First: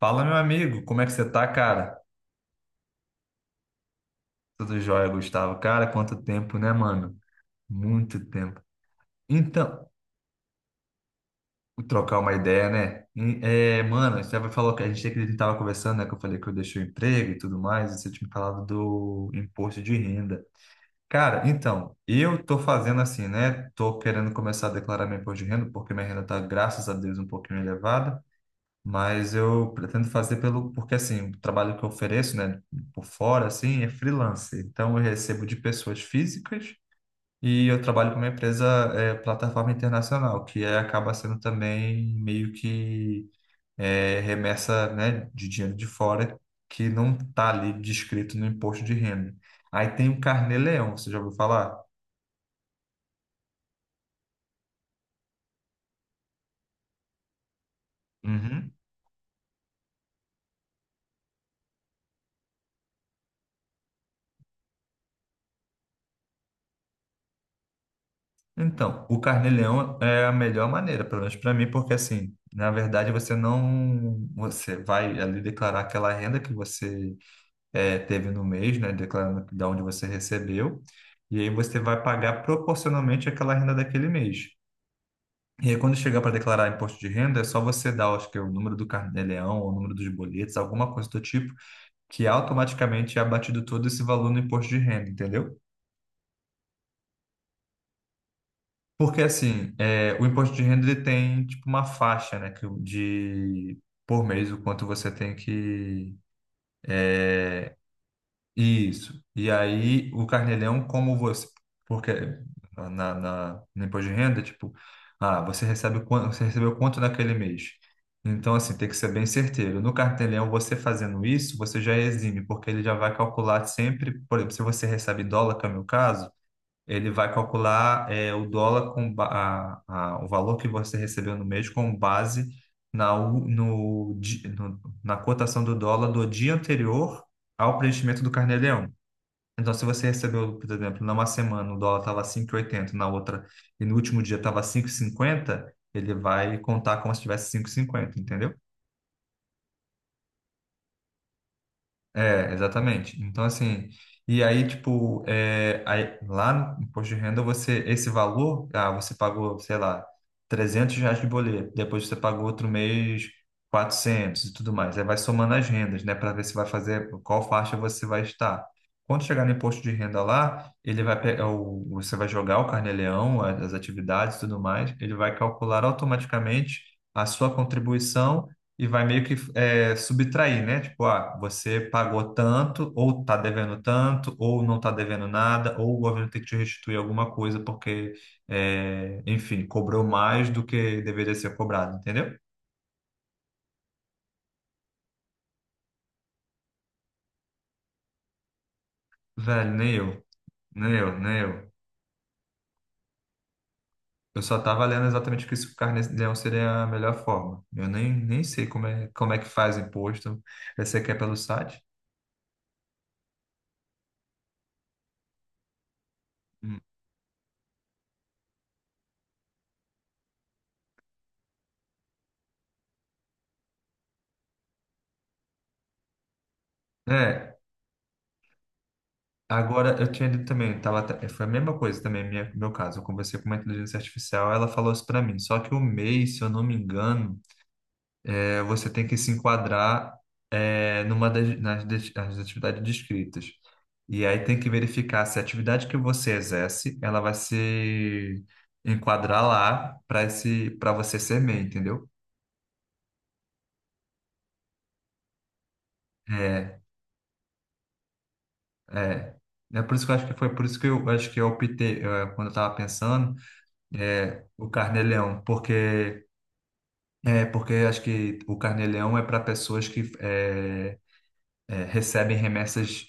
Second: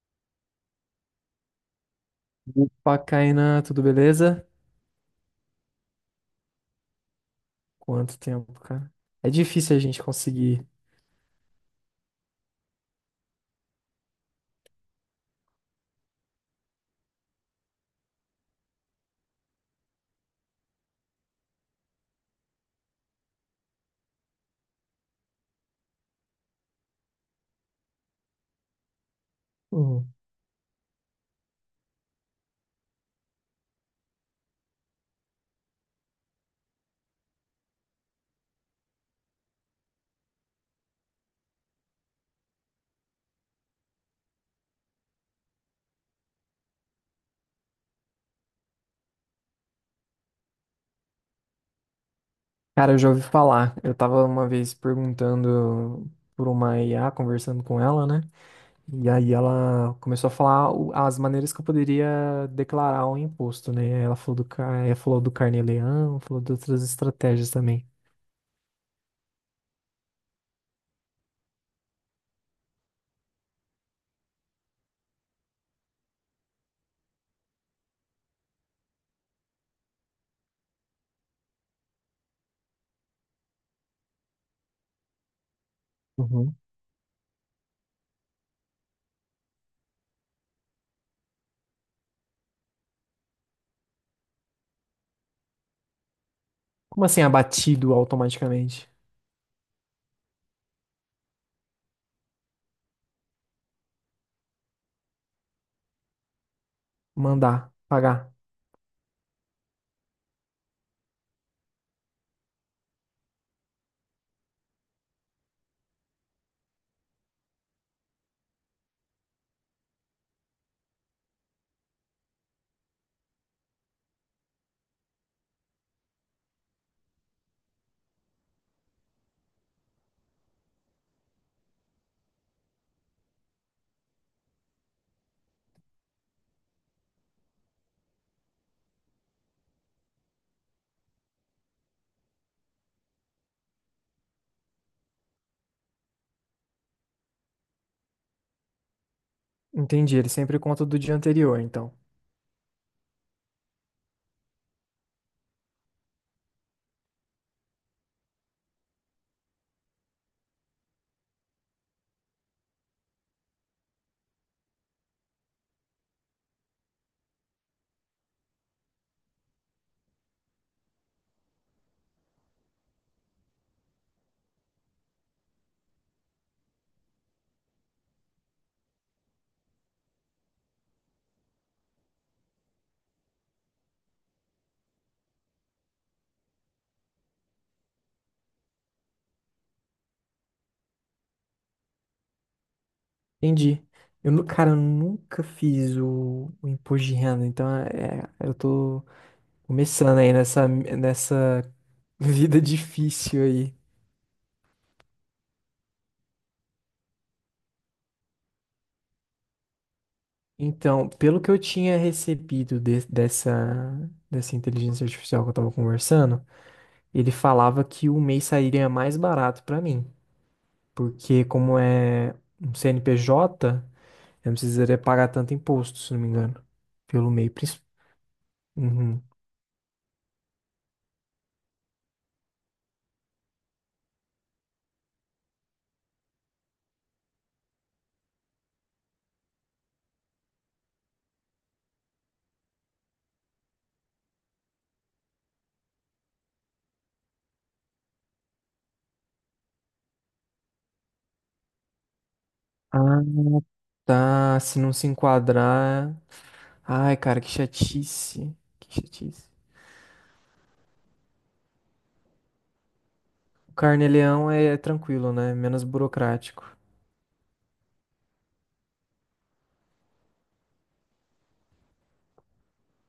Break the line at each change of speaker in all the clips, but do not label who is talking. Fala, meu amigo, como é que você tá, cara?
Opa, Kainan, tudo beleza?
Tudo jóia, Gustavo? Cara, quanto tempo, né, mano?
Quanto
Muito
tempo,
tempo.
cara? É difícil a
Então,
gente conseguir.
trocar uma ideia, né? Mano, você falou que a gente tava conversando, né? Que eu falei que eu deixei o emprego e tudo mais, e você tinha me falado do imposto de renda. Cara, então, eu tô fazendo assim, né? Tô querendo começar a declarar meu imposto de renda, porque minha renda tá, graças a Deus, um pouquinho elevada. Mas eu pretendo
Uhum.
fazer porque assim, o trabalho que eu ofereço, né, por fora, assim, é freelance. Então eu recebo de pessoas físicas e eu trabalho com uma empresa, plataforma internacional, que acaba sendo também meio que remessa, né, de dinheiro de fora que não está ali descrito no imposto de renda. Aí tem o Carnê Leão, você já ouviu falar?
Cara, eu já ouvi falar. Eu tava uma vez perguntando por uma IA, conversando com ela, né?
Uhum.
E aí ela começou a falar as maneiras que eu poderia declarar um imposto, né? Ela falou do, ela falou do carnê-leão, falou de outras estratégias também.
Então, o carnê-leão é a melhor maneira, pelo menos para mim, porque assim, na verdade você não, você vai ali declarar aquela renda que você teve no mês, né, declarando de onde você recebeu, e aí você vai pagar proporcionalmente aquela renda daquele mês. E aí quando chegar para
Uhum.
declarar imposto de renda, é só você dar, acho que é o número do carnê-leão, ou o número dos boletos, alguma coisa do tipo, que automaticamente é abatido todo esse valor no imposto de renda, entendeu?
Como assim abatido automaticamente?
Porque assim, o imposto de renda ele tem tipo uma faixa, né, que, de por mês o quanto você tem que
Mandar, pagar.
isso. E aí o Carnelão, como você, porque no imposto de renda, tipo, ah, você recebe quanto, você recebeu quanto naquele mês. Então assim, tem que ser bem certeiro. No Carnelão, você fazendo isso, você já exime, porque ele já vai calcular sempre, por exemplo, se você recebe dólar, que é o meu caso, ele vai calcular o dólar com ba- a- o valor que você recebeu no mês com base na, u- no, di- no- na cotação do dólar do dia anterior ao preenchimento do carnê-leão. Então, se você recebeu, por exemplo, numa semana o dólar estava 5,80, na outra e no último dia estava 5,50, ele vai contar como se tivesse 5,50, entendeu?
Entendi, ele sempre conta do dia anterior, então.
É, exatamente. Então, assim, e aí, tipo, é, aí, lá no imposto de renda, você, esse valor, você pagou, sei lá, R$ 300 de boleto, depois você pagou outro mês 400 e tudo mais. Aí vai somando as rendas, né, para ver se vai fazer, qual faixa você vai estar. Quando chegar no imposto de renda lá, ele vai pegar o, você vai jogar o carnê-leão, as atividades e tudo mais, ele vai calcular automaticamente a sua contribuição e vai meio que subtrair, né? Tipo, ah, você pagou tanto, ou tá devendo tanto, ou não tá devendo nada, ou o governo tem que te restituir alguma coisa porque, enfim, cobrou mais do que deveria ser cobrado, entendeu?
Entendi. Eu, cara, eu nunca fiz o imposto de renda, então eu tô
Velho, nem
começando
eu,
aí
nem eu, nem
nessa
eu.
vida difícil aí.
Eu só tava lendo exatamente que isso carnê-leão seria a melhor forma. Eu nem sei como é que faz imposto. Eu sei
Então,
que é pelo
pelo que eu
site.
tinha recebido dessa, dessa inteligência artificial que eu tava conversando,
Hum.
ele falava que o mês sairia mais barato pra mim, porque como é um CNPJ. Eu não precisaria pagar tanto imposto, se não me engano. Pelo MEI,
É,
principalmente. Uhum.
agora, eu tinha lido também, eu tava, foi a mesma coisa também, minha, meu caso. Eu conversei com uma inteligência artificial, ela falou isso para mim. Só que o MEI, se eu não me engano, você tem que se enquadrar numa das, nas, des- nas atividades descritas. E aí tem que verificar se a atividade que você exerce, ela vai se enquadrar lá para esse, para você ser MEI, entendeu?
Ah, tá. Se não se enquadrar.
É,
Ai, cara, que chatice. Que
é.
chatice.
É por isso que eu acho que foi por isso que eu acho que eu optei, quando eu estava pensando,
O carnê-leão
o
é tranquilo,
carnê-leão,
né? É menos
porque
burocrático.
É, porque acho que o Carneleão é para pessoas que recebem remessas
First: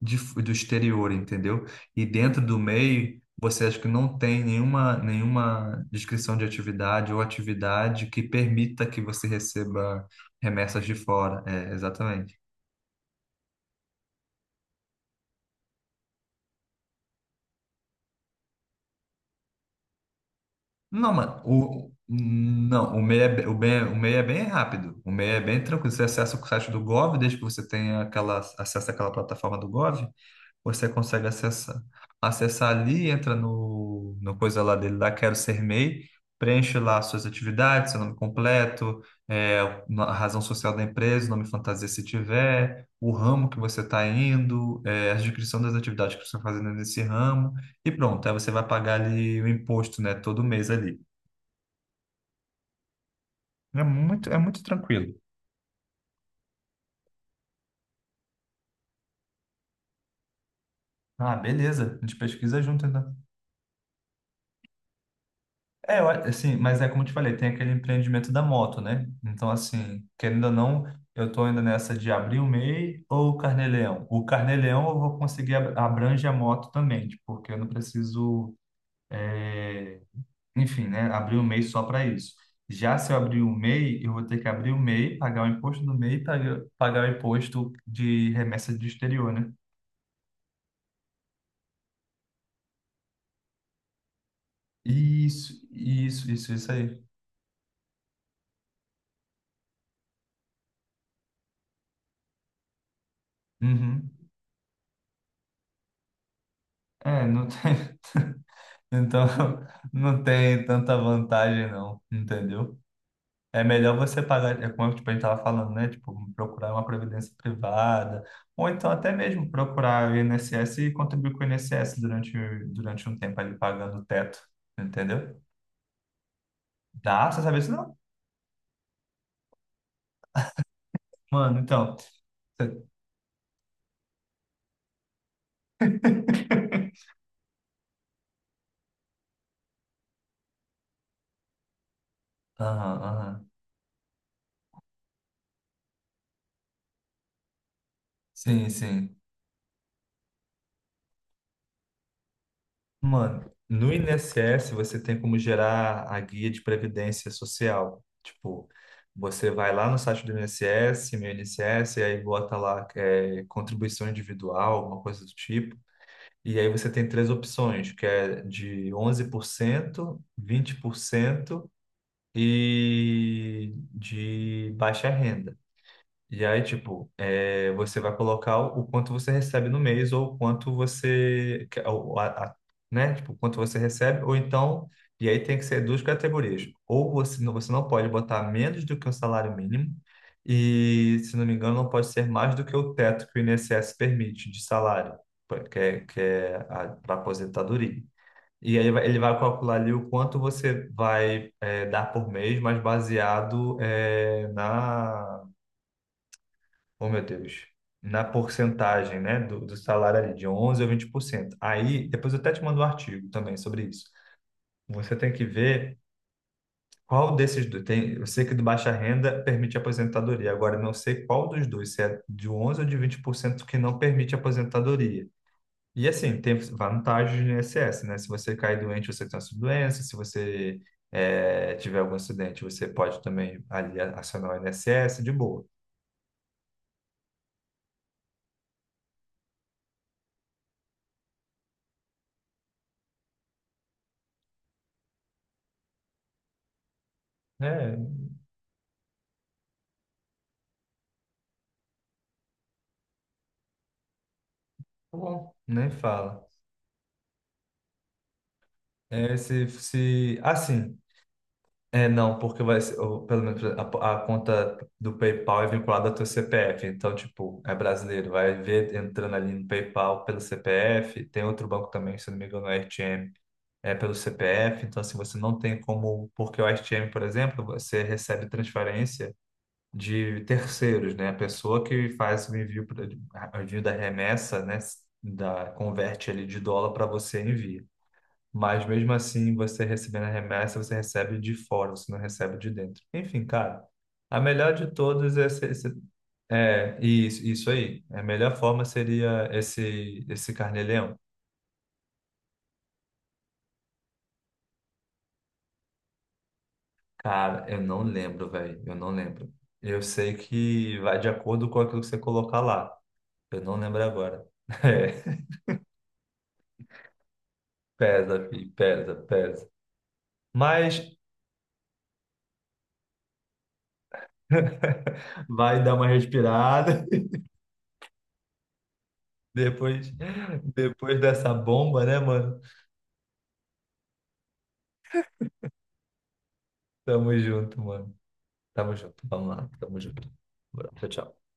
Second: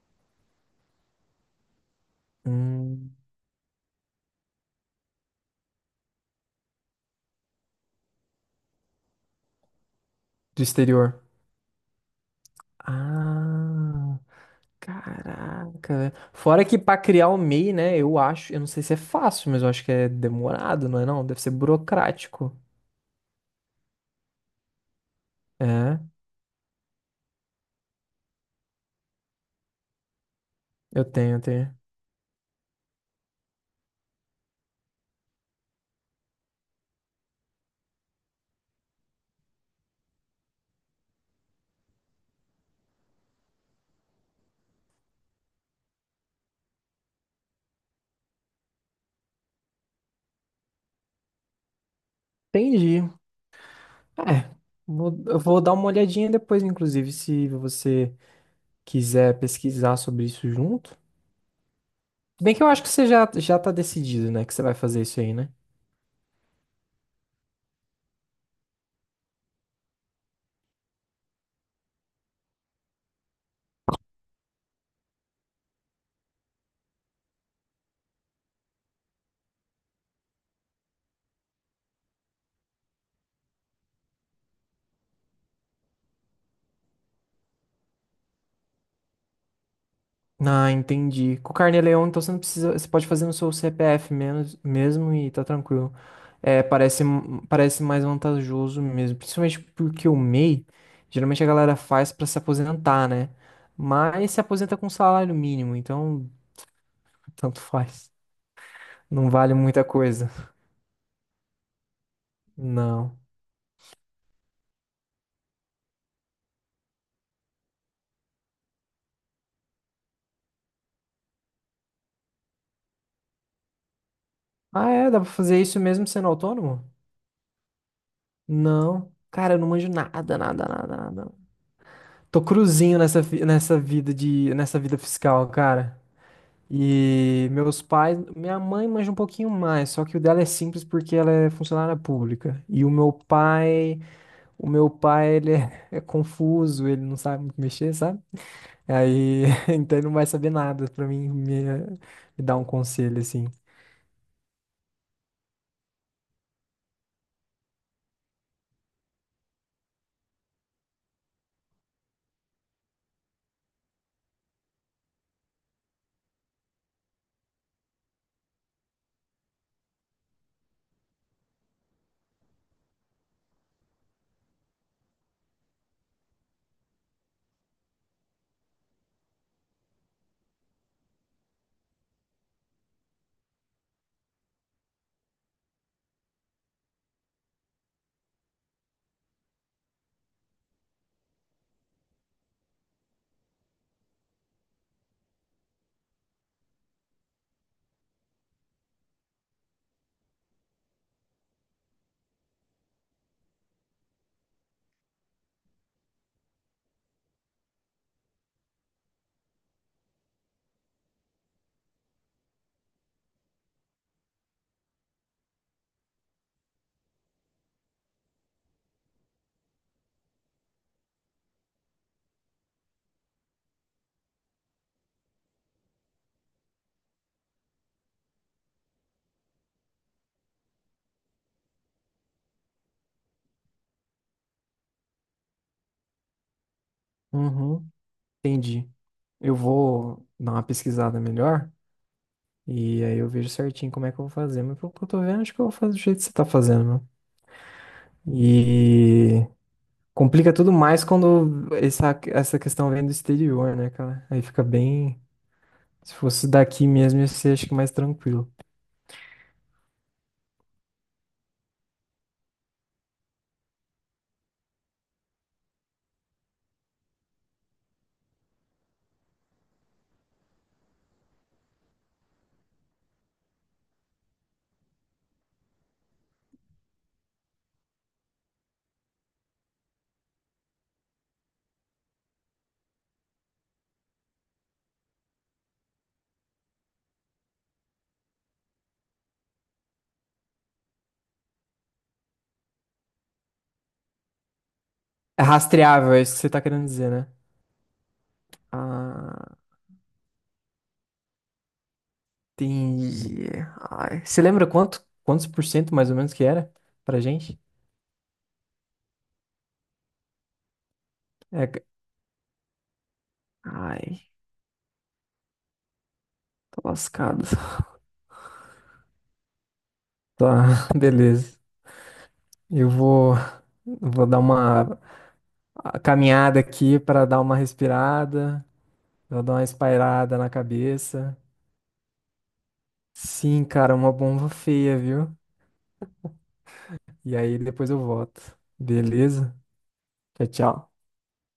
do exterior, entendeu? E dentro do
Hum,
MEI, você acha que não tem nenhuma, nenhuma descrição de atividade ou atividade que permita que você receba
do
remessas de
exterior.
fora. É, exatamente.
Ah, caraca. Velho. Fora que pra criar o MEI, né? Eu acho. Eu não sei se é fácil, mas eu acho que é demorado, não é
Não,
não? Deve
mano,
ser burocrático.
não, o MEI é bem rápido. O MEI é bem tranquilo.
É,
Você acessa o site do Gov, desde que você tenha aquela, acesso àquela plataforma do Gov, você
eu
consegue
tenho, eu
acessar.
tenho.
Acessar ali, entra no, no coisa lá dele, lá Quero Ser MEI, preenche lá suas atividades, seu nome completo, é, a razão social da empresa, o nome fantasia se tiver, o ramo que você está indo, a descrição das atividades que você está fazendo nesse ramo, e pronto, aí você vai pagar ali o imposto, né, todo mês ali.
Entendi.
É
É,
muito tranquilo.
eu vou dar uma olhadinha depois, inclusive, se você quiser pesquisar sobre isso junto.
Ah, beleza, a gente
Se bem
pesquisa
que eu acho
junto,
que você
então.
já tá decidido, né? Que você vai fazer isso aí, né?
É, eu assim, mas é como eu te falei, tem aquele empreendimento da moto, né? Então, assim, querendo ou não, eu tô ainda nessa de abrir o MEI ou o Carnê-Leão. O Carnê-Leão eu vou conseguir abrange a moto também, tipo, porque eu não preciso, é, enfim, né, abrir o MEI só para isso. Já se eu abrir o MEI, eu vou ter que abrir o MEI, pagar o imposto do MEI, pagar, pagar o imposto de remessa do exterior, né?
Ah, entendi. Com o Carneleon, então você não precisa. Você pode fazer no seu CPF menos, mesmo e tá
Isso,
tranquilo.
isso, isso,
É,
isso aí.
parece, parece mais vantajoso mesmo. Principalmente porque o MEI, geralmente a galera faz pra se aposentar, né?
Uhum.
Mas se aposenta com salário mínimo, então
É, não
tanto
tem.
faz.
Então,
Não vale muita
não
coisa.
tem tanta vantagem, não, entendeu?
Não.
É melhor você pagar, é como tipo, a gente estava falando, né? Tipo, procurar uma previdência privada, ou então até mesmo procurar o INSS e contribuir com o INSS durante, durante um tempo ali pagando o teto,
Ah, é? Dá pra
entendeu?
fazer isso mesmo sendo autônomo?
Dá, você sabe isso não?
Não. Cara, eu não manjo nada, nada, nada, nada.
Mano, então.
Tô
você-
cruzinho nessa, nessa vida de, nessa vida fiscal, cara. E meus pais, minha mãe manja um pouquinho mais, só que o dela é simples porque ela é funcionária pública. E
Aham, aham.
o meu pai, ele é, é confuso, ele não sabe muito mexer, sabe?
Sim, sim.
Aí, então ele não vai saber nada pra mim me dar um conselho assim.
Mano, no INSS você tem como gerar a guia de previdência social. Tipo, você vai lá no site do INSS, meu INSS, e aí bota lá contribuição individual, uma coisa do tipo. E aí você tem três opções, que é de 11%, 20% e de baixa renda. E aí, tipo, você vai colocar o quanto você recebe no mês ou o quanto você, né? Tipo, o quanto você recebe, ou então, e aí tem que ser duas categorias. Ou você, você não pode botar menos do que o salário mínimo e, se não me engano, não pode ser mais do que o teto que o INSS permite de salário, que é para aposentadoria. E aí ele vai calcular ali o quanto você vai dar por mês, mas baseado na. Oh, meu Deus. Na porcentagem, né, do, do salário ali, de 11 a 20%. Aí, depois eu até te mando um artigo também sobre isso. Você tem que ver qual desses dois. Tem, eu sei que do baixa renda permite aposentadoria. Agora, eu não sei qual dos dois, se é de 11 ou de 20% que não permite aposentadoria. E assim, tem vantagens no INSS, né? Se você cair doente, você tem essa doença. Se você tiver algum acidente, você pode também ali acionar o INSS de boa.
Uhum, entendi. Eu vou dar uma pesquisada melhor. E aí eu vejo certinho como é que eu vou fazer. Mas pelo que eu tô vendo, acho que eu vou fazer do jeito que você tá fazendo, mano.
É, tá
E complica tudo mais quando essa questão vem do exterior, né, cara? Aí fica bem.
bom, nem
Se
fala.
fosse daqui mesmo, ia ser acho que mais tranquilo.
É, se, assim, não, porque vai ser, ou, pelo menos a, conta do PayPal é vinculada ao teu CPF, então, tipo, é brasileiro, vai ver entrando ali no PayPal pelo CPF, tem outro banco também, se não me engano, é RTM, é pelo CPF, então, assim, você não tem como, porque o RTM, por exemplo, você recebe transferência de terceiros, né, a pessoa que faz o envio, o envio da remessa, né, da, converte ali de dólar para você e envia. Mas mesmo assim, você recebendo a remessa, você recebe de fora, você não recebe de dentro. Enfim, cara, a melhor de todas
É
é, se- se-
rastreável, é isso que você tá querendo
é
dizer, né?
isso, isso aí. A melhor forma seria
Ah,
esse esse carnê-leão.
entendi. Ai, você lembra quantos por cento mais ou menos que era pra gente?
Cara, eu não lembro, velho. Eu não lembro. Eu sei que vai de
É,
acordo com
g-
aquilo que você colocar lá. Eu não lembro
ai,
agora.
tô lascado.
É, pesa, filho, pesa, pesa.
Tá,
Mas
beleza. Eu vou, vou dar uma
vai dar
a
uma
caminhada aqui
respirada.
para dar uma respirada, pra dar uma
Depois,
espairada na
depois
cabeça.
dessa bomba, né, mano?
Sim, cara, uma bomba feia, viu?
Tamo
E aí
junto,
depois eu
mano.
volto.
Tamo junto.
Beleza?
Vamos lá. Tamo junto.
Tchau, tchau.
Abraço, tchau.